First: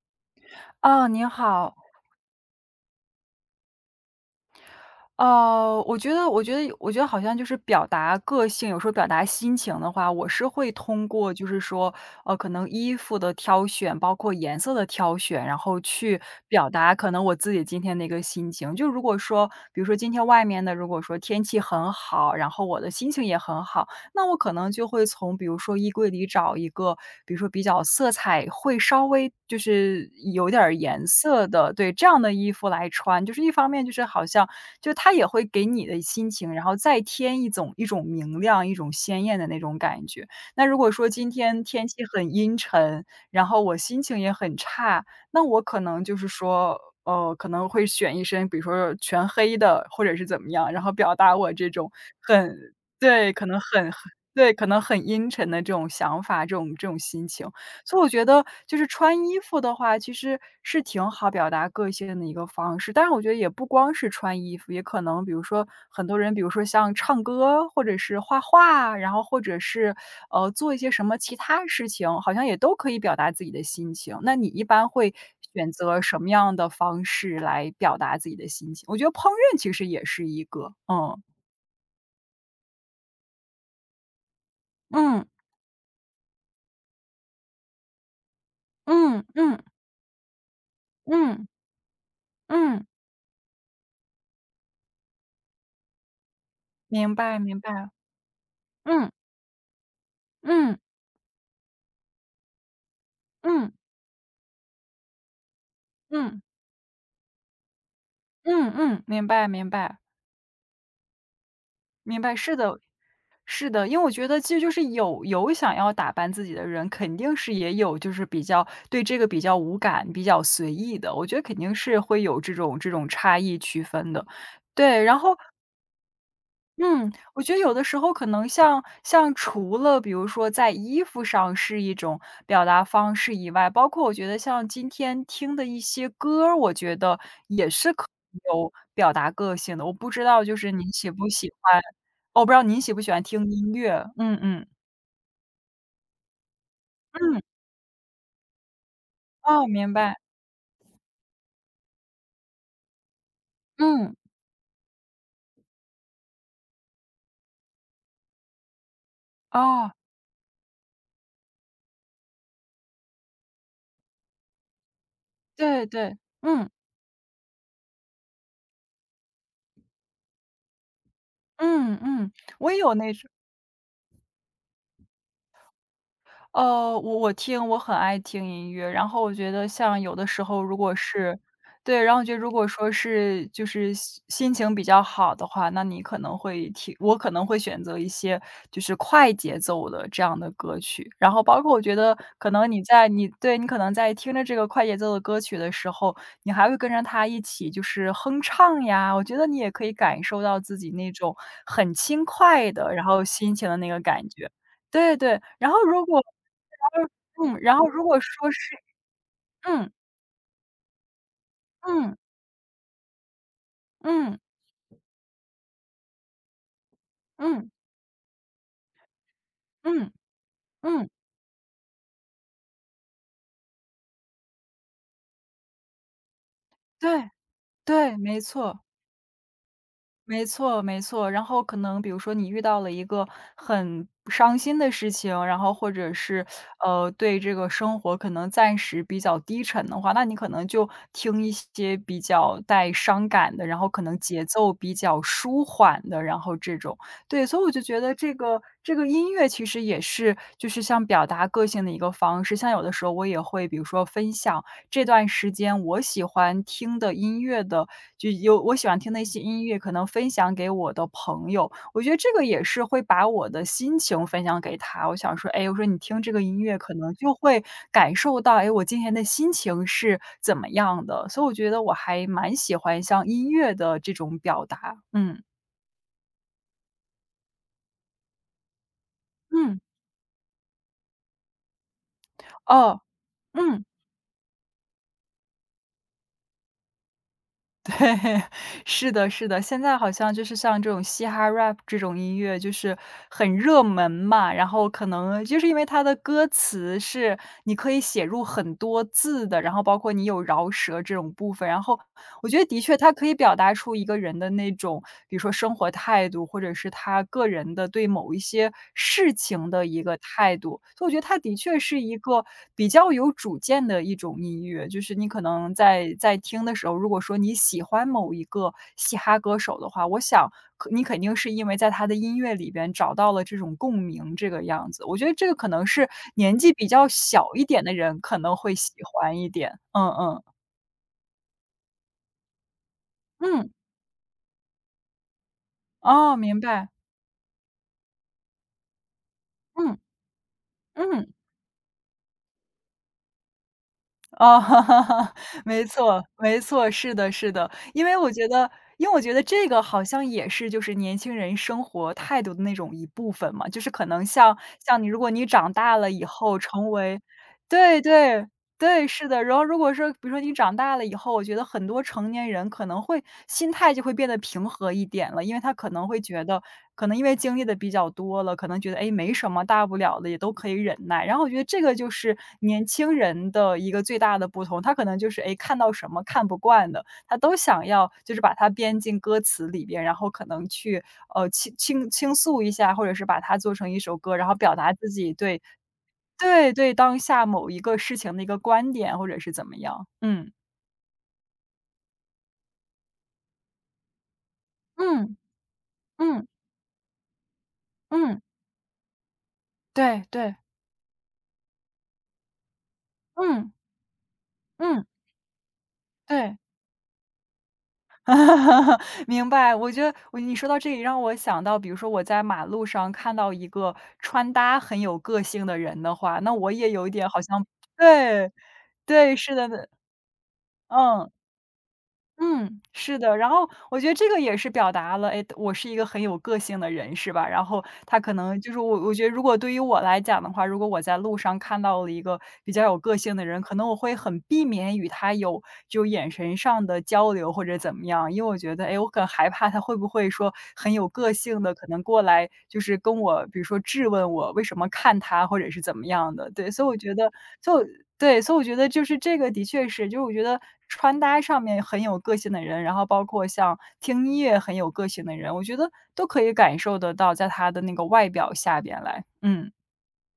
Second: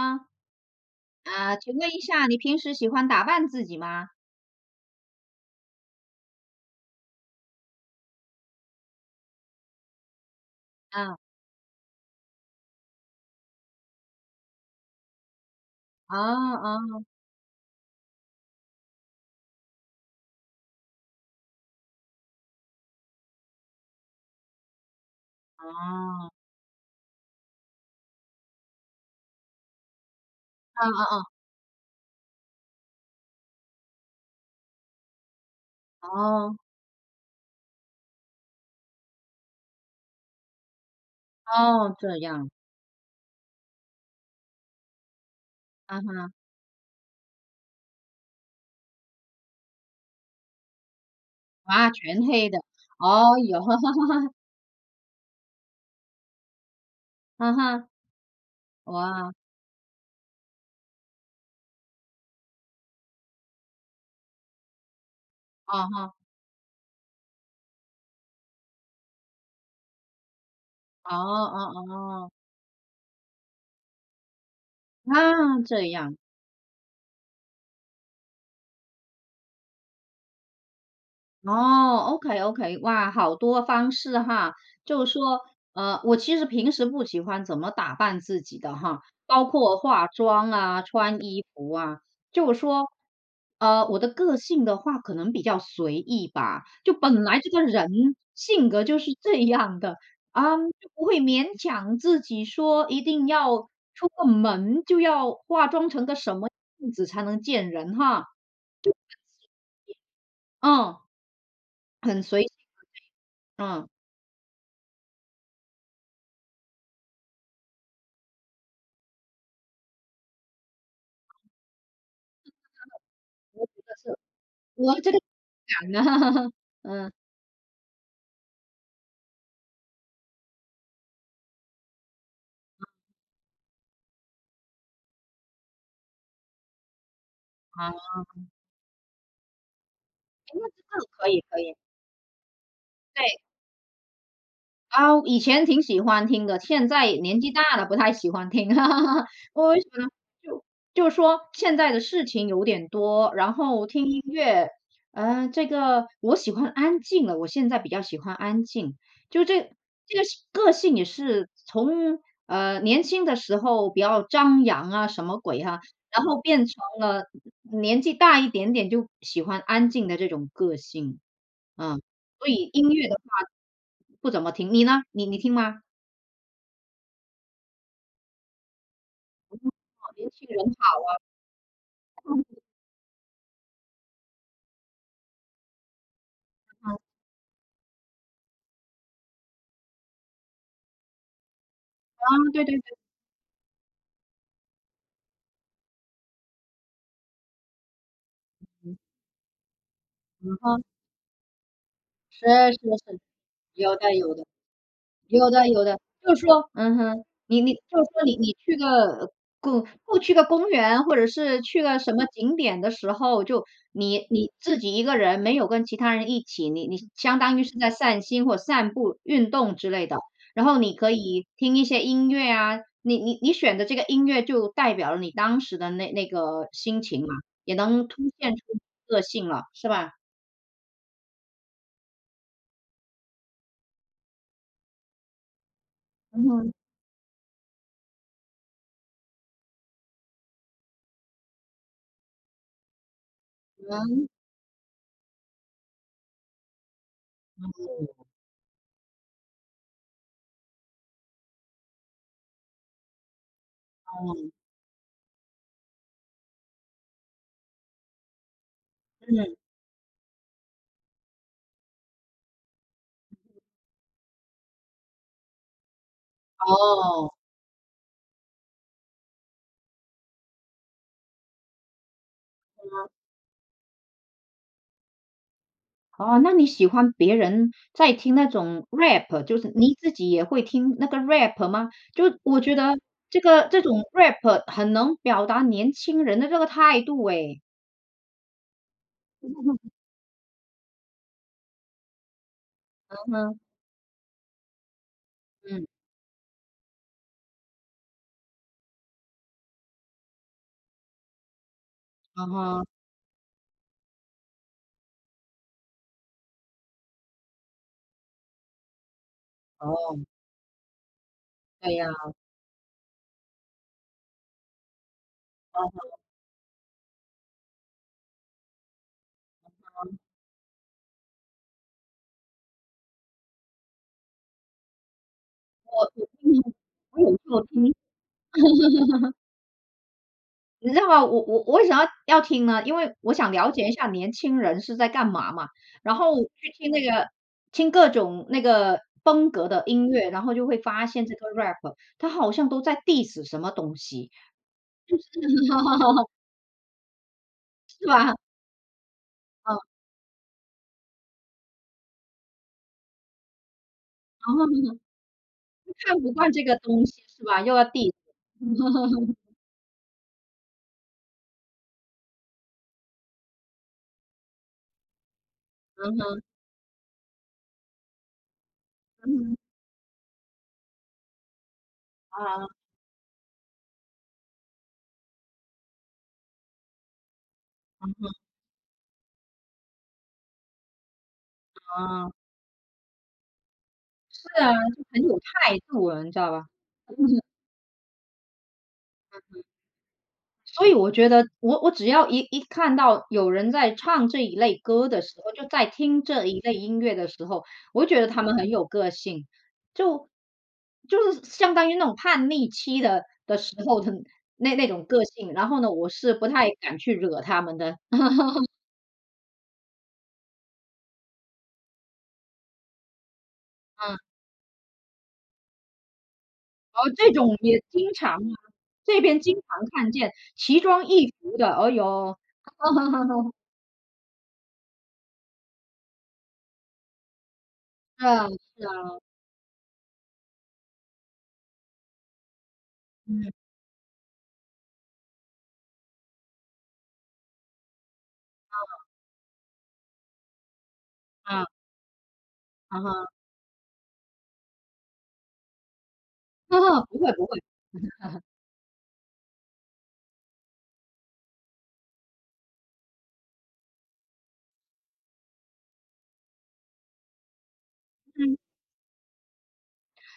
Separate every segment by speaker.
Speaker 1: 啊，
Speaker 2: 哦，您
Speaker 1: 啊，
Speaker 2: 好。
Speaker 1: 请问一下，你平时喜欢打扮自己吗？
Speaker 2: 哦，我觉得好像就是表达个性，有时候表达心情的话，我是会通
Speaker 1: 啊，
Speaker 2: 过就是说，可能衣服的挑选，包括颜色的挑选，然后
Speaker 1: 哦
Speaker 2: 去表
Speaker 1: 哦，
Speaker 2: 达可能我自己今天的一个心情。就如果说，比如说今天外面的，如果说天气很好，然后我的心情也很好，那我可能就会从比如说衣柜里
Speaker 1: 哦，
Speaker 2: 找一个，比如说比较色彩会稍微就是有点儿
Speaker 1: 嗯
Speaker 2: 颜
Speaker 1: 嗯
Speaker 2: 色的，对，这样的衣服来穿。就是一方面就是好像就它也会给你的
Speaker 1: 嗯，
Speaker 2: 心情，
Speaker 1: 哦，
Speaker 2: 然后再添一种明亮、一种鲜艳的那种感觉。那如果说今天天
Speaker 1: 哦，
Speaker 2: 气
Speaker 1: 这
Speaker 2: 很
Speaker 1: 样，
Speaker 2: 阴沉，然后我心情也很差，那我可
Speaker 1: 啊
Speaker 2: 能就是
Speaker 1: 哈，
Speaker 2: 说，可能会选一身，比如说全黑的，或者是怎么样，然后表达我这种
Speaker 1: 哇，全黑
Speaker 2: 很
Speaker 1: 的，
Speaker 2: 对，
Speaker 1: 哦
Speaker 2: 可能
Speaker 1: 哟，
Speaker 2: 很 对，可能很阴沉的这种想法，这种心情。
Speaker 1: 啊哈，
Speaker 2: 所以我觉得就是穿
Speaker 1: 哇，
Speaker 2: 衣服的话，其实是挺好表达个性的一个方式。但是我觉得也不光是穿衣服，也可能比如说
Speaker 1: 哦
Speaker 2: 很
Speaker 1: 哈，
Speaker 2: 多人，比如说像唱歌，或者是画画，然后或者是，做一些什
Speaker 1: 哦
Speaker 2: 么其他
Speaker 1: 哦
Speaker 2: 事情，
Speaker 1: 哦，
Speaker 2: 好像也都可以表达自己的心情。那你一
Speaker 1: 啊，这样，啊哈，哇，全黑的，哦哟，哈哈，哇，哦哈，哦哦
Speaker 2: 般会
Speaker 1: 哦，啊，
Speaker 2: 选
Speaker 1: 这
Speaker 2: 择
Speaker 1: 样，
Speaker 2: 什么样的方式来表达自己的心情？我觉得烹饪其实也是一个，嗯。
Speaker 1: 哦，OK，OK，哇，好多方式哈。就是
Speaker 2: 嗯，
Speaker 1: 说，我其实平时不喜欢怎么打扮自己的哈，
Speaker 2: 嗯
Speaker 1: 包
Speaker 2: 嗯
Speaker 1: 括化妆啊、穿衣
Speaker 2: 嗯
Speaker 1: 服啊。就是
Speaker 2: 嗯。
Speaker 1: 说，我的个性的话可能比较随意吧，就
Speaker 2: 明
Speaker 1: 本
Speaker 2: 白
Speaker 1: 来这
Speaker 2: 明
Speaker 1: 个
Speaker 2: 白，
Speaker 1: 人性格就是
Speaker 2: 嗯
Speaker 1: 这样的，啊，
Speaker 2: 嗯
Speaker 1: 就不会勉强自己说一定要
Speaker 2: 嗯
Speaker 1: 出个门就要化妆成个什
Speaker 2: 嗯
Speaker 1: 么样子才能见人哈。
Speaker 2: 嗯嗯，明白明白
Speaker 1: 嗯，
Speaker 2: 明
Speaker 1: 很
Speaker 2: 白，
Speaker 1: 随性。
Speaker 2: 是的，是的，
Speaker 1: 嗯，
Speaker 2: 因为我觉得其实就是有想要打扮自己的人，肯定是也有就是比较对这个比较无感、比较随意的，我觉得肯定是会有这种差异
Speaker 1: 我觉
Speaker 2: 区
Speaker 1: 得
Speaker 2: 分
Speaker 1: 是
Speaker 2: 的。
Speaker 1: 我
Speaker 2: 对，
Speaker 1: 这
Speaker 2: 然
Speaker 1: 个
Speaker 2: 后
Speaker 1: 感呢。
Speaker 2: 嗯，
Speaker 1: 嗯，
Speaker 2: 我觉得有的时候可能像除了比如说在衣服上是一种表达方式以外，包括我觉得像今天听的一些歌儿，我觉得也是可
Speaker 1: 好，
Speaker 2: 以有表达个性的。
Speaker 1: 这个可以可以，
Speaker 2: 我不知道您喜不喜欢
Speaker 1: 对。
Speaker 2: 听音乐？嗯嗯，
Speaker 1: 啊，以前挺喜欢听的，现在
Speaker 2: 嗯，
Speaker 1: 年纪大了不太喜欢听。
Speaker 2: 哦，
Speaker 1: 我为什
Speaker 2: 明
Speaker 1: 么呢？
Speaker 2: 白，
Speaker 1: 就就说现在的事情有点多，然后听
Speaker 2: 嗯，
Speaker 1: 音乐，这个我喜欢安静了，我现在比较喜欢安静。就这
Speaker 2: 哦，
Speaker 1: 这个是个性也是从，年轻的时候比较张扬啊，什么鬼哈，
Speaker 2: 对对，
Speaker 1: 然后变
Speaker 2: 嗯，
Speaker 1: 成了年纪大一点点就喜欢安静的这种个性。
Speaker 2: 嗯
Speaker 1: 嗯，
Speaker 2: 嗯，
Speaker 1: 所
Speaker 2: 我
Speaker 1: 以
Speaker 2: 也
Speaker 1: 音
Speaker 2: 有
Speaker 1: 乐
Speaker 2: 那
Speaker 1: 的话
Speaker 2: 种
Speaker 1: 不怎么听，你呢？你听吗？
Speaker 2: 我很爱听音乐，然后我觉得像
Speaker 1: 哦，
Speaker 2: 有的
Speaker 1: 年
Speaker 2: 时
Speaker 1: 轻人
Speaker 2: 候如果
Speaker 1: 好，
Speaker 2: 是对，然后我觉得如果说是就是心情比较好的话，那你可能会听我可能会选择一些就是快节奏的这样的歌曲，然后包括我觉得
Speaker 1: 啊，
Speaker 2: 可
Speaker 1: 对
Speaker 2: 能
Speaker 1: 对对，
Speaker 2: 你对，你可能在听着这个快节奏的歌曲的时候，你还会跟着它一起就是哼唱呀，我觉得你也可以感受
Speaker 1: 嗯
Speaker 2: 到自
Speaker 1: 哼，
Speaker 2: 己那种很轻
Speaker 1: 是
Speaker 2: 快
Speaker 1: 是
Speaker 2: 的，然
Speaker 1: 是，
Speaker 2: 后心情的那
Speaker 1: 有
Speaker 2: 个
Speaker 1: 带
Speaker 2: 感
Speaker 1: 有的。
Speaker 2: 觉。对对，
Speaker 1: 有的
Speaker 2: 然后
Speaker 1: 有的，
Speaker 2: 如果
Speaker 1: 就是说嗯
Speaker 2: 然
Speaker 1: 哼。
Speaker 2: 后嗯，
Speaker 1: 你
Speaker 2: 然
Speaker 1: 就
Speaker 2: 后如
Speaker 1: 是
Speaker 2: 果
Speaker 1: 说你
Speaker 2: 说
Speaker 1: 你
Speaker 2: 是
Speaker 1: 去个公
Speaker 2: 嗯，
Speaker 1: 不去个公园，或者是去个什
Speaker 2: 嗯，
Speaker 1: 么景点的时候，就你
Speaker 2: 嗯，
Speaker 1: 你自己一个人，没有跟其他人一起，你相当于
Speaker 2: 嗯，
Speaker 1: 是在散心或散步、运动之类
Speaker 2: 嗯，
Speaker 1: 的。然后你
Speaker 2: 嗯，
Speaker 1: 可以听一些音乐啊，你选的这个音乐就代表了你当时的那个心情嘛，
Speaker 2: 对，
Speaker 1: 也能
Speaker 2: 对，
Speaker 1: 凸
Speaker 2: 没
Speaker 1: 现出
Speaker 2: 错。
Speaker 1: 个性了，是吧？
Speaker 2: 没错，没错。然后可能比如说你遇到了一个很伤心的事情，然后或者
Speaker 1: 嗯
Speaker 2: 是
Speaker 1: 哼。
Speaker 2: 对这个生活可能暂时比较低沉的话，那你可能就听一些比较带伤感的，然后可能
Speaker 1: 嗯，
Speaker 2: 节奏比较舒缓的，然后这种。对，所以我就觉得这个音乐其实也是就是像表达个性的一个方式。像有的时候我也会比如说分享这段时间我喜欢听的音乐的就有我喜欢听的一些
Speaker 1: 嗯，
Speaker 2: 音乐，可能分享给我的朋友。我觉得这个也是会把我的心情分享给他。我想说，哎，我说你听这个音乐，可能
Speaker 1: 哦。
Speaker 2: 就会感受到，哎，我今天的心情是怎么样的。所以我觉得我还蛮喜欢像音乐的这种表达，嗯，
Speaker 1: 哦，那你喜欢别人在听那种 rap，就是
Speaker 2: 嗯，
Speaker 1: 你自己也会听那个 rap 吗？就我觉得
Speaker 2: 哦，
Speaker 1: 这个这
Speaker 2: 嗯。
Speaker 1: 种 rap 很能表达年轻人的这个态度诶。
Speaker 2: 对，是的，是的，现
Speaker 1: 嗯
Speaker 2: 在好像就是像这种嘻哈 rap 这种音乐，就是
Speaker 1: 嗯
Speaker 2: 很
Speaker 1: 哼，
Speaker 2: 热门嘛，然后可能就是因为
Speaker 1: 嗯，
Speaker 2: 它的歌词是你可以写入很多字的，然后包括你有饶舌这种部分，然后
Speaker 1: 啊
Speaker 2: 我觉得的
Speaker 1: 哈，
Speaker 2: 确它可以表达出一个人的那种，比如说生活态度，或者是他个人的对某一些事情的一个
Speaker 1: 哦，
Speaker 2: 态度。所以我觉得它的确
Speaker 1: 对
Speaker 2: 是
Speaker 1: 呀，
Speaker 2: 一个比较有主见的一种音乐，就是你可能
Speaker 1: 哦，
Speaker 2: 在 在听的时候，如果说你喜欢某一个嘻哈歌手的话，我想可你肯定是因为在他的音乐里边找到了这种共鸣这个样子。我觉得这个可能是年纪
Speaker 1: 嗯，
Speaker 2: 比较
Speaker 1: 我有时
Speaker 2: 小
Speaker 1: 候
Speaker 2: 一点的
Speaker 1: 听
Speaker 2: 人可能会喜欢一点。嗯嗯，
Speaker 1: 你知道吗？我为什么要听呢？因为我想
Speaker 2: 嗯，
Speaker 1: 了解一下年轻人是在干嘛嘛，然后
Speaker 2: 哦，明
Speaker 1: 去
Speaker 2: 白。
Speaker 1: 听那个听各种那个风格的
Speaker 2: 嗯，
Speaker 1: 音乐，然后就会发现
Speaker 2: 嗯，
Speaker 1: 这个 rap 他好像都在 diss 什么东西，
Speaker 2: 哦，没错，没错，是的，是的。因
Speaker 1: 是
Speaker 2: 为我
Speaker 1: 吧？
Speaker 2: 觉得因为我觉得这
Speaker 1: 嗯，
Speaker 2: 个好像也是就是年轻人生活态度的那种一部分嘛，就是可能像
Speaker 1: 然后呢
Speaker 2: 像你如果你长大了
Speaker 1: 看
Speaker 2: 以
Speaker 1: 不惯
Speaker 2: 后
Speaker 1: 这个
Speaker 2: 成
Speaker 1: 东
Speaker 2: 为
Speaker 1: 西是吧？又要
Speaker 2: 对，
Speaker 1: diss
Speaker 2: 对。
Speaker 1: 嗯
Speaker 2: 对，是的。然后如果说比如说你长大了以后，我觉得很多成年人可能会心态就会变得平和一点了，因为他可能会
Speaker 1: 哼，
Speaker 2: 觉得可能因为经历的比较多了，可能觉得，哎，
Speaker 1: 嗯
Speaker 2: 没什
Speaker 1: 哼，
Speaker 2: 么大不了的，也都可以忍耐。然后我觉得这个就是
Speaker 1: 啊，
Speaker 2: 年轻人的一个最大的不同，他可能就是，哎，看到什么看不惯的，他都想要
Speaker 1: 嗯
Speaker 2: 就是
Speaker 1: 哼，
Speaker 2: 把它编进歌词里边，然后可能去，倾倾
Speaker 1: 啊，
Speaker 2: 倾诉一下，或者是把它做成一首歌，然后
Speaker 1: 是啊，
Speaker 2: 表达
Speaker 1: 就
Speaker 2: 自
Speaker 1: 很
Speaker 2: 己
Speaker 1: 有
Speaker 2: 对
Speaker 1: 态度了，你知道吧？
Speaker 2: 对对，当下某一个事情的一个观点或者是怎么样，嗯。
Speaker 1: 所以我觉得我只要一看到有人在唱这一类歌的时
Speaker 2: 嗯，
Speaker 1: 候，就在听
Speaker 2: 嗯，
Speaker 1: 这一类音乐的时候，我觉得
Speaker 2: 嗯，
Speaker 1: 他们很有个性，
Speaker 2: 对
Speaker 1: 就
Speaker 2: 对，
Speaker 1: 就是相当于那种叛逆期的
Speaker 2: 嗯，
Speaker 1: 时候的那那
Speaker 2: 嗯，
Speaker 1: 种个性，然后呢，我是不
Speaker 2: 对。
Speaker 1: 太敢去惹他们的。
Speaker 2: 明白，我觉得我你说到这里让我想到，比如说我在马路上看到一个
Speaker 1: 嗯，
Speaker 2: 穿搭很有个性的人的话，那我也
Speaker 1: 然
Speaker 2: 有一
Speaker 1: 后
Speaker 2: 点
Speaker 1: 这
Speaker 2: 好
Speaker 1: 种
Speaker 2: 像
Speaker 1: 也经常
Speaker 2: 对，
Speaker 1: 啊，这
Speaker 2: 对，
Speaker 1: 边经
Speaker 2: 是
Speaker 1: 常
Speaker 2: 的，
Speaker 1: 看见奇装
Speaker 2: 嗯。
Speaker 1: 异服的，哎哟。
Speaker 2: 嗯，是的。然 后我觉得这个也是表达了，哎，我是一个很有个性的人，是吧？然后他
Speaker 1: 是
Speaker 2: 可
Speaker 1: 啊，
Speaker 2: 能就是
Speaker 1: 是
Speaker 2: 我，我
Speaker 1: 啊，
Speaker 2: 觉得如果对于我来讲的话，如果我在路上看到了一个比较有个性的
Speaker 1: 嗯，
Speaker 2: 人，可能我会很避免与他有就眼神上的交流或者怎么样，因为我觉得，哎，我很害怕他会不会说很有个性
Speaker 1: 啊，
Speaker 2: 的，可能过来就是
Speaker 1: 哈
Speaker 2: 跟
Speaker 1: 哈，
Speaker 2: 我，比如说质问我为什么看他或者是怎么样的。
Speaker 1: 不会不会，
Speaker 2: 就对，所以我觉得就是这个的确是，就是我觉得穿搭上面很有个性的人，然后包括像听音乐很有个性的人，我觉得都可以感受得到在他的那个外表
Speaker 1: 嗯。
Speaker 2: 下边来。嗯，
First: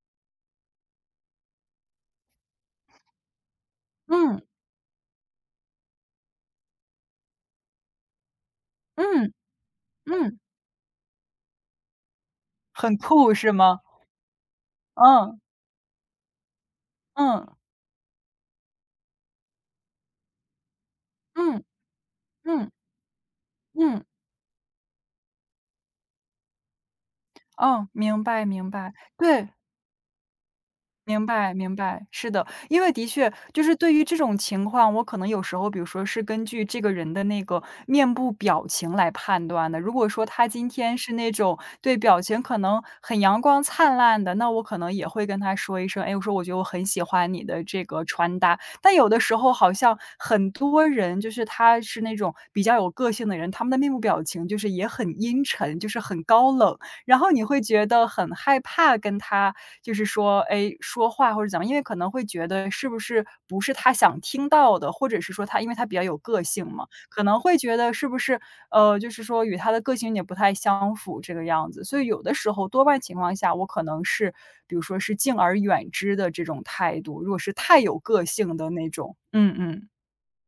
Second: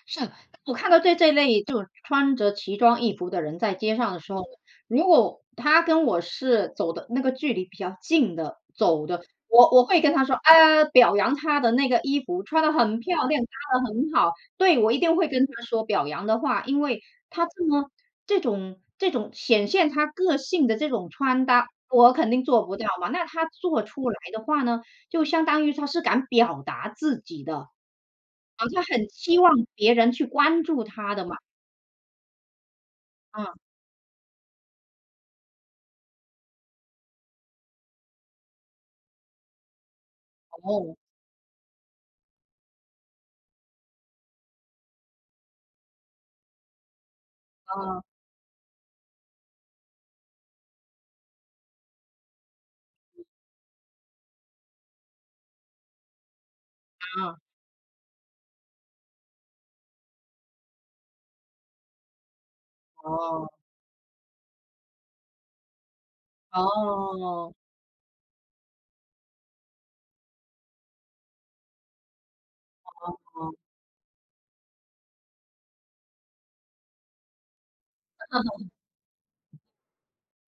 Speaker 1: 是，我看到这类就穿着奇装异服的人在街上的时
Speaker 2: 嗯，
Speaker 1: 候如果他跟我是走的那个距离比较近的走的，
Speaker 2: 嗯，
Speaker 1: 我会跟他说，
Speaker 2: 嗯，
Speaker 1: 表扬他的那个衣服穿的
Speaker 2: 很
Speaker 1: 很漂
Speaker 2: 酷
Speaker 1: 亮，搭
Speaker 2: 是吗？
Speaker 1: 的很好。对，我一定会
Speaker 2: 嗯，
Speaker 1: 跟他说表扬的话，因为
Speaker 2: 嗯，
Speaker 1: 他这么这种显现他个性的这种穿
Speaker 2: 嗯，
Speaker 1: 搭，我肯定
Speaker 2: 嗯，
Speaker 1: 做
Speaker 2: 嗯
Speaker 1: 不到嘛。那他做
Speaker 2: 嗯，
Speaker 1: 出来的话呢，就相当于他是敢表达自己的。
Speaker 2: 哦，明白
Speaker 1: 啊，
Speaker 2: 明
Speaker 1: 他
Speaker 2: 白，
Speaker 1: 很期
Speaker 2: 对。
Speaker 1: 望别人去关注他
Speaker 2: 明
Speaker 1: 的嘛，
Speaker 2: 白明白，是的。因为的确，
Speaker 1: 啊，
Speaker 2: 就是对于这种情况，我可能有时候，比如说是根据这个人的那个面部表情来判断的。如果说他今
Speaker 1: 哦，
Speaker 2: 天是那种对表情可能很阳光灿烂的，那我可能也会跟他说一声，哎，我说我觉得我很喜欢你的这
Speaker 1: 啊，
Speaker 2: 个穿搭。但有的时候好像很多人，就是他是那种比较有个性的人，他们的面部表情就是也很阴沉，就是很高冷，然
Speaker 1: 啊，
Speaker 2: 后
Speaker 1: 啊
Speaker 2: 你会觉得很害怕跟他就是说，哎，说话或者怎么样，因为可能会觉得是不是
Speaker 1: 哦，
Speaker 2: 不是他想听到的，或者是说他因为他比较有个性嘛，可能
Speaker 1: 哦，
Speaker 2: 会觉得是不是，就是说与他的个性也不太相符这个样子。所以有的时候多半情况下，
Speaker 1: 哦，
Speaker 2: 我可能是比如说是敬而远之的这种态度，如果是太有个性的那种，嗯嗯。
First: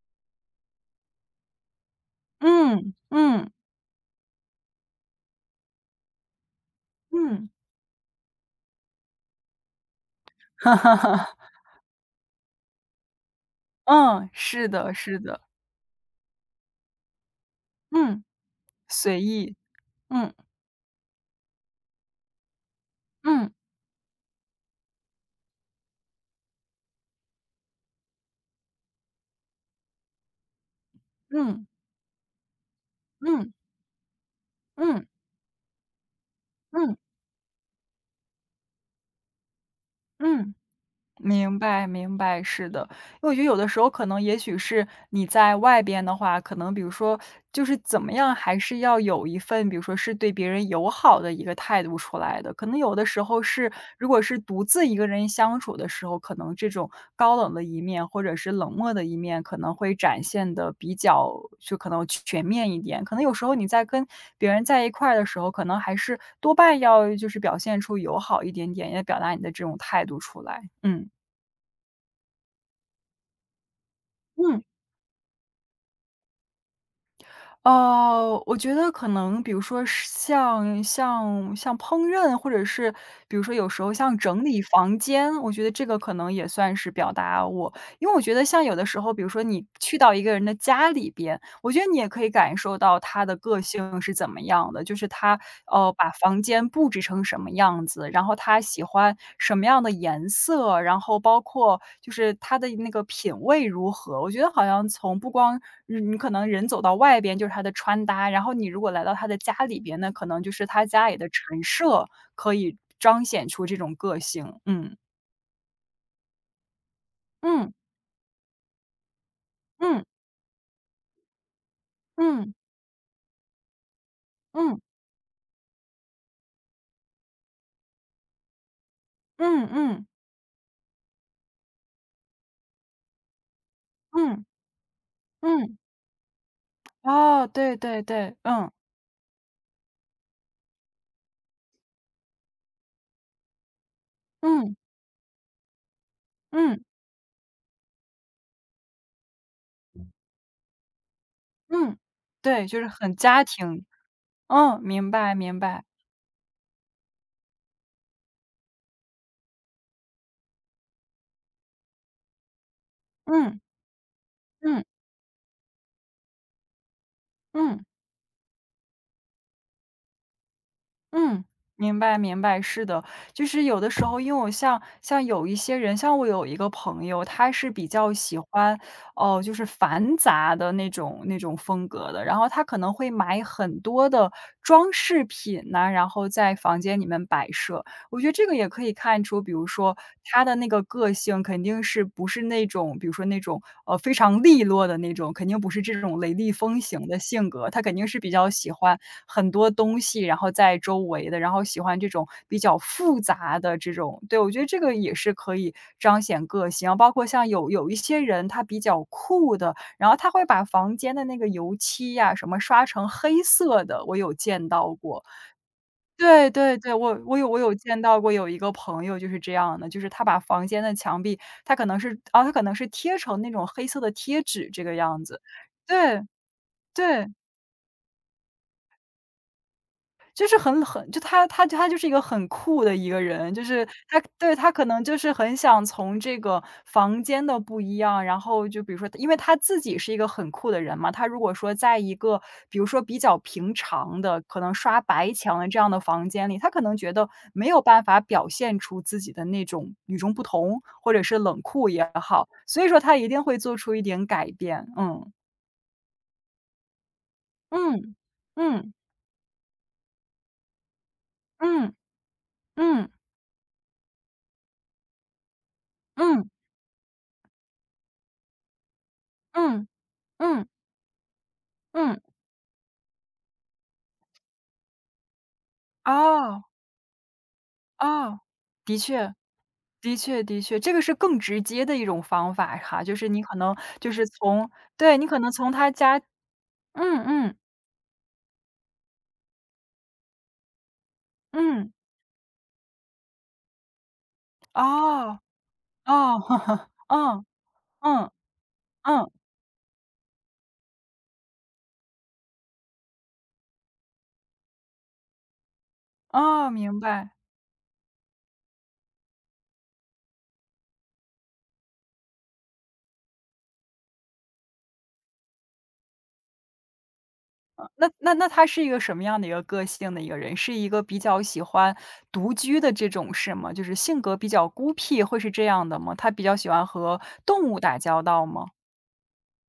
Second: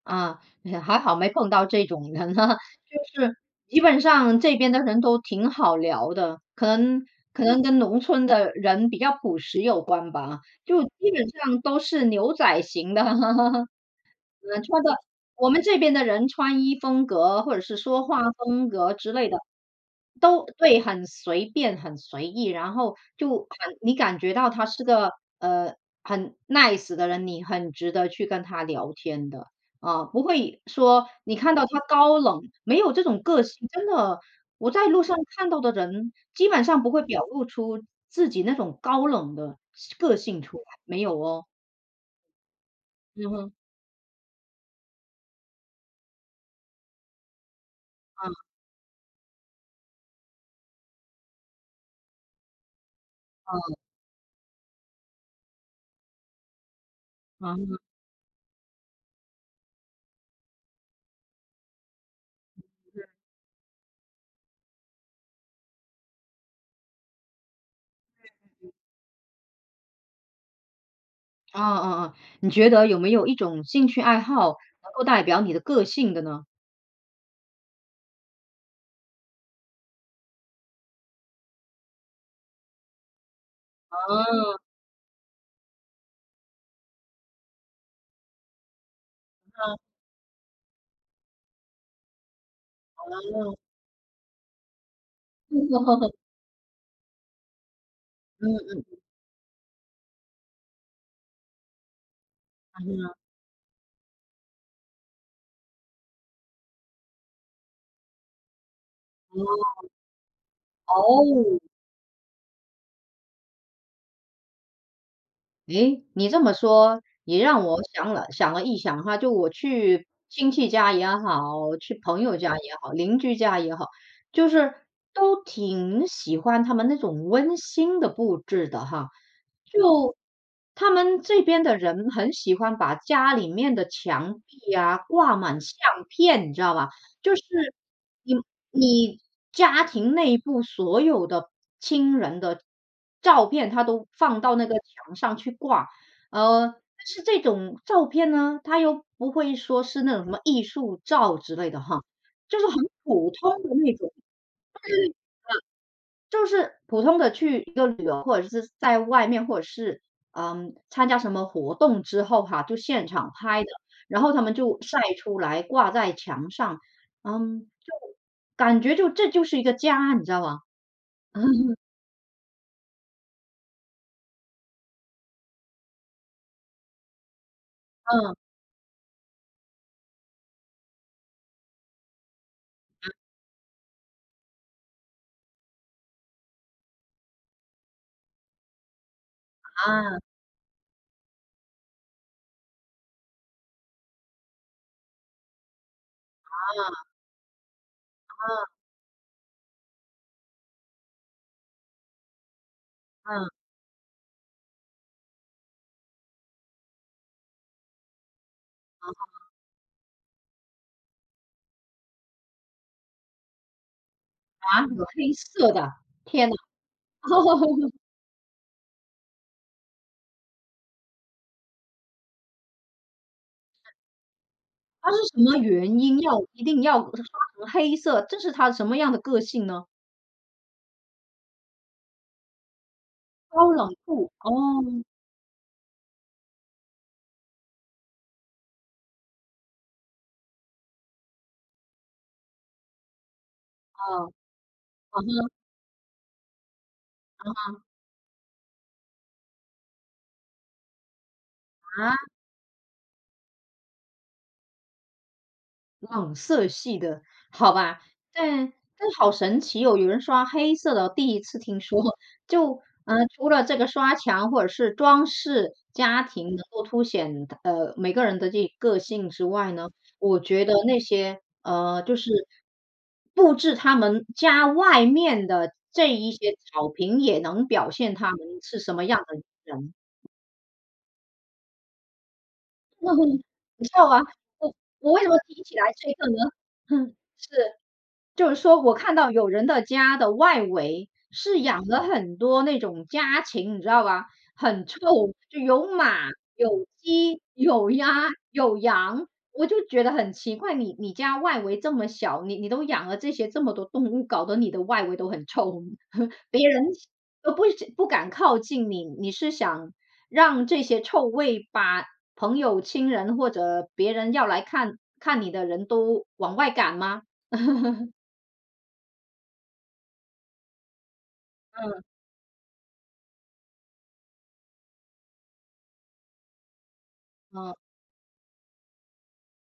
Speaker 1: 啊，还好没碰到这种人啊，
Speaker 2: 嗯，
Speaker 1: 就是
Speaker 2: 嗯，
Speaker 1: 基本上这边的人都挺好聊的，可能可
Speaker 2: 嗯。
Speaker 1: 能跟农村的人比较朴实有关吧，
Speaker 2: 哈
Speaker 1: 就
Speaker 2: 哈
Speaker 1: 基本
Speaker 2: 哈，
Speaker 1: 上都是牛仔型的。哈哈。
Speaker 2: 嗯，
Speaker 1: 嗯，
Speaker 2: 是的是的，
Speaker 1: 我们这边的人穿衣风格或者是说话
Speaker 2: 嗯，
Speaker 1: 风格之
Speaker 2: 随
Speaker 1: 类的，
Speaker 2: 意，嗯，
Speaker 1: 都对，很随便、很随意，然后就
Speaker 2: 嗯，
Speaker 1: 很你感觉到他是个，呃，很 nice 的人，你很值得去跟他聊天的。啊，不会说你看
Speaker 2: 嗯，
Speaker 1: 到他高冷，没有这种个
Speaker 2: 嗯，
Speaker 1: 性，真的，我在路
Speaker 2: 嗯，
Speaker 1: 上看到的人基本上不
Speaker 2: 嗯。
Speaker 1: 会表露出自己那种高冷的个性
Speaker 2: 嗯，
Speaker 1: 出来，没有哦。
Speaker 2: 明白，明白，是的。
Speaker 1: 嗯
Speaker 2: 因为我觉得
Speaker 1: 哼，
Speaker 2: 有的时候可能也许是你在外边的话，可能比如说就是怎么
Speaker 1: 嗯，
Speaker 2: 样，还是要有一份，比如说是对别人友好的一个态度出来的。可能有的时候是，
Speaker 1: 嗯，
Speaker 2: 如果是独自一个人相处的时候，可能这种高冷的
Speaker 1: 嗯。
Speaker 2: 一面或者是冷漠的一面，可能会展现的比较就可能全面一点。可能有时候你在跟别人在一块儿的时候，可能还是多半要就是表现出友好一点点，也表达你的这种态度出来。嗯。
Speaker 1: 啊啊啊！你觉得有没有一种兴趣爱好
Speaker 2: 嗯，
Speaker 1: 能够代表你的个性的呢？
Speaker 2: 我觉得可能比如说是像烹饪，或者是比如说有时候像整
Speaker 1: 哦，
Speaker 2: 理房间，我觉得这个可能也算是表达我，因为我觉得像有的时候，比如说你去到一个人的家里边，我觉得你也可以感受到
Speaker 1: 哦，
Speaker 2: 他的
Speaker 1: 哦，
Speaker 2: 个性是怎么样的，就是他，
Speaker 1: 嗯
Speaker 2: 把房间布置成什么样子，然后
Speaker 1: 嗯
Speaker 2: 他喜
Speaker 1: 嗯
Speaker 2: 欢什么样的颜色，然后包括就是他的那个
Speaker 1: 嗯，
Speaker 2: 品味如何。我觉得好像从不光你可能人走到外边就是他的穿搭，然后你如果来到他的
Speaker 1: 嗯，
Speaker 2: 家里边呢，可能就是他家里的
Speaker 1: 哦。
Speaker 2: 陈设可以彰显出这种个性。嗯，
Speaker 1: 诶，你这么说也让
Speaker 2: 嗯，
Speaker 1: 我想了一想哈，就我
Speaker 2: 嗯，
Speaker 1: 去亲戚家也好，去朋友家
Speaker 2: 嗯，
Speaker 1: 也好，邻居家也好，就是
Speaker 2: 嗯，
Speaker 1: 都挺喜欢他们那种温馨的布置的哈。
Speaker 2: 嗯，嗯，
Speaker 1: 就他们这边的人很喜欢把家里面的墙
Speaker 2: 嗯，
Speaker 1: 壁啊挂满相
Speaker 2: 嗯，
Speaker 1: 片，你知道吧？就是
Speaker 2: 哦，对对对，
Speaker 1: 你
Speaker 2: 嗯，
Speaker 1: 你家庭内部所有的亲人的照片，他都放到那
Speaker 2: 嗯，
Speaker 1: 个墙上去挂。
Speaker 2: 嗯，
Speaker 1: 但是这种照片呢，它又不会说是那种什么艺术照之类的
Speaker 2: 嗯，
Speaker 1: 哈，就
Speaker 2: 对，
Speaker 1: 是很
Speaker 2: 就是很
Speaker 1: 普
Speaker 2: 家
Speaker 1: 通的
Speaker 2: 庭。
Speaker 1: 那种。
Speaker 2: 嗯，明白明白，
Speaker 1: 就是普通的去一个旅游，或者是在外面，或者是，嗯，参加什么活动之后哈，就现场
Speaker 2: 嗯，
Speaker 1: 拍的，然后他们就
Speaker 2: 嗯，
Speaker 1: 晒出来挂在墙上，嗯，
Speaker 2: 嗯。
Speaker 1: 就感觉就这就是一个家，你知道吗？
Speaker 2: 嗯，
Speaker 1: 嗯，
Speaker 2: 明白明白，是的，就是有的时候，因为我像有一些人，像我有一个朋友，他是比较
Speaker 1: 啊，
Speaker 2: 喜欢，哦、就是繁杂的那种风格的，然后他可能会买很多的装饰品呐、然后在房间里面摆设，我觉得这个也可以看出，比如说
Speaker 1: 啊，
Speaker 2: 他的那个个性肯定是不是那种，比如说那种，非常利落的那种，肯定不是这种雷厉风
Speaker 1: 啊，
Speaker 2: 行的性格。他肯定是比较喜欢很多东西，然后在周围的，然后喜欢这种比较复
Speaker 1: 啊，
Speaker 2: 杂的这种，对，我觉得这个也是可以彰显个性。啊，包括像有一些人他比较酷的，然后他会把房间的那个油漆呀，什么刷成黑色的，我有见
Speaker 1: 啊，
Speaker 2: 到
Speaker 1: 有
Speaker 2: 过。
Speaker 1: 黑色的，
Speaker 2: 对
Speaker 1: 天哪！
Speaker 2: 对对，我有见 到过有一个朋友就是这样的，就是他把房间的墙壁，他可能是啊，他可能是贴成那种黑色的贴纸这个
Speaker 1: 他是
Speaker 2: 样子。
Speaker 1: 什么原因
Speaker 2: 对，
Speaker 1: 要一定要刷
Speaker 2: 对。
Speaker 1: 成黑色？这是他什么样的个性呢？
Speaker 2: 就是很就他就是一个很酷的一个人，就
Speaker 1: 高
Speaker 2: 是
Speaker 1: 冷
Speaker 2: 他，
Speaker 1: 酷，
Speaker 2: 对，
Speaker 1: 哦，
Speaker 2: 他可能就是很想从这个房间的不一样，然后就比如说因为他自己是一个很酷的人嘛，他如果说在一个比如说比较平常
Speaker 1: 哦，
Speaker 2: 的，可能刷
Speaker 1: 啊
Speaker 2: 白墙的这样的房间里，他可能觉得没有办法表现出自己的那种与众不同，或者是冷酷也
Speaker 1: 啊。
Speaker 2: 好，所以说他一定会做出一点改变，嗯。
Speaker 1: 冷色系的，好吧，
Speaker 2: 嗯，
Speaker 1: 但
Speaker 2: 嗯，
Speaker 1: 但好神奇哦，有人刷黑色的，第一次听
Speaker 2: 嗯，
Speaker 1: 说。就，
Speaker 2: 嗯，
Speaker 1: 除了这个刷墙或者是装饰家庭
Speaker 2: 嗯，
Speaker 1: 能够凸显，每个人的这个性之外
Speaker 2: 嗯，
Speaker 1: 呢，我
Speaker 2: 嗯，
Speaker 1: 觉
Speaker 2: 嗯
Speaker 1: 得那些，就
Speaker 2: 嗯。
Speaker 1: 是布置他们家外面的这一些
Speaker 2: 哦，
Speaker 1: 草坪也能表现他们
Speaker 2: 哦，
Speaker 1: 是什
Speaker 2: 的
Speaker 1: 么样
Speaker 2: 确，
Speaker 1: 的人。
Speaker 2: 的确，的确，这个是更直接的一种方法哈，就是你 可能
Speaker 1: 你知道
Speaker 2: 就
Speaker 1: 吗？
Speaker 2: 是从，
Speaker 1: 我我
Speaker 2: 对，
Speaker 1: 为
Speaker 2: 你
Speaker 1: 什么
Speaker 2: 可能
Speaker 1: 提
Speaker 2: 从
Speaker 1: 起来
Speaker 2: 他
Speaker 1: 这
Speaker 2: 家
Speaker 1: 个呢？哼，
Speaker 2: 嗯嗯，
Speaker 1: 是。就是说我看到有人的家的外围是养
Speaker 2: 嗯，
Speaker 1: 了很多那种家禽，你知道吧？很臭，
Speaker 2: 哦，
Speaker 1: 就有
Speaker 2: 哦，
Speaker 1: 马、有 鸡、
Speaker 2: 嗯，
Speaker 1: 有鸭、
Speaker 2: 嗯，
Speaker 1: 有羊，
Speaker 2: 嗯，
Speaker 1: 我就觉得很奇怪，你家外围这么小，你都养了这些这么多动物，搞得你的外围都很臭，别
Speaker 2: 哦，
Speaker 1: 人
Speaker 2: 明白。
Speaker 1: 都不想不敢靠近你。你是想让这些臭味把朋友、亲人或者别人要来看看你的人都往外赶吗？
Speaker 2: 那那他是一个什么样的一个个性的一个人？是一个比较喜欢独居的这种是吗？就是性格比较孤僻，会是这样的吗？他比较喜欢和动
Speaker 1: 嗯，
Speaker 2: 物打交道吗？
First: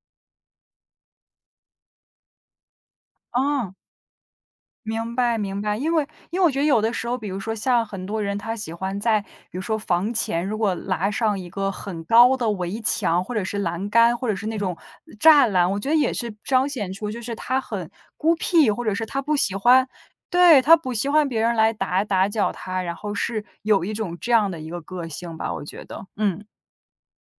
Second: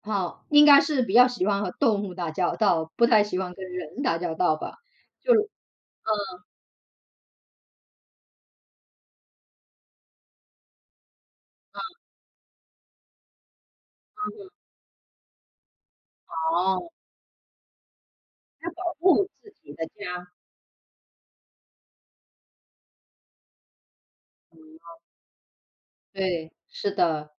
Speaker 1: 好，应该是比较喜欢和动物打交道，不太喜欢跟
Speaker 2: 嗯。
Speaker 1: 人打交道吧？
Speaker 2: 明
Speaker 1: 就
Speaker 2: 白明白，因为
Speaker 1: 嗯，
Speaker 2: 因为我觉得有的时候，比如说像很多人他喜欢在，比如说房前如果拉上一个很高的围墙，或者是栏杆，或者是那种栅栏，我觉得也是彰
Speaker 1: 哦，
Speaker 2: 显出就是他很孤
Speaker 1: 要
Speaker 2: 僻，或者
Speaker 1: 保
Speaker 2: 是他
Speaker 1: 护
Speaker 2: 不
Speaker 1: 自
Speaker 2: 喜
Speaker 1: 己的
Speaker 2: 欢，
Speaker 1: 家，
Speaker 2: 对，他不喜欢别人来打搅他，然后是有一种这样的一
Speaker 1: 嗯
Speaker 2: 个个性吧，我觉得，嗯。
Speaker 1: 对，是的。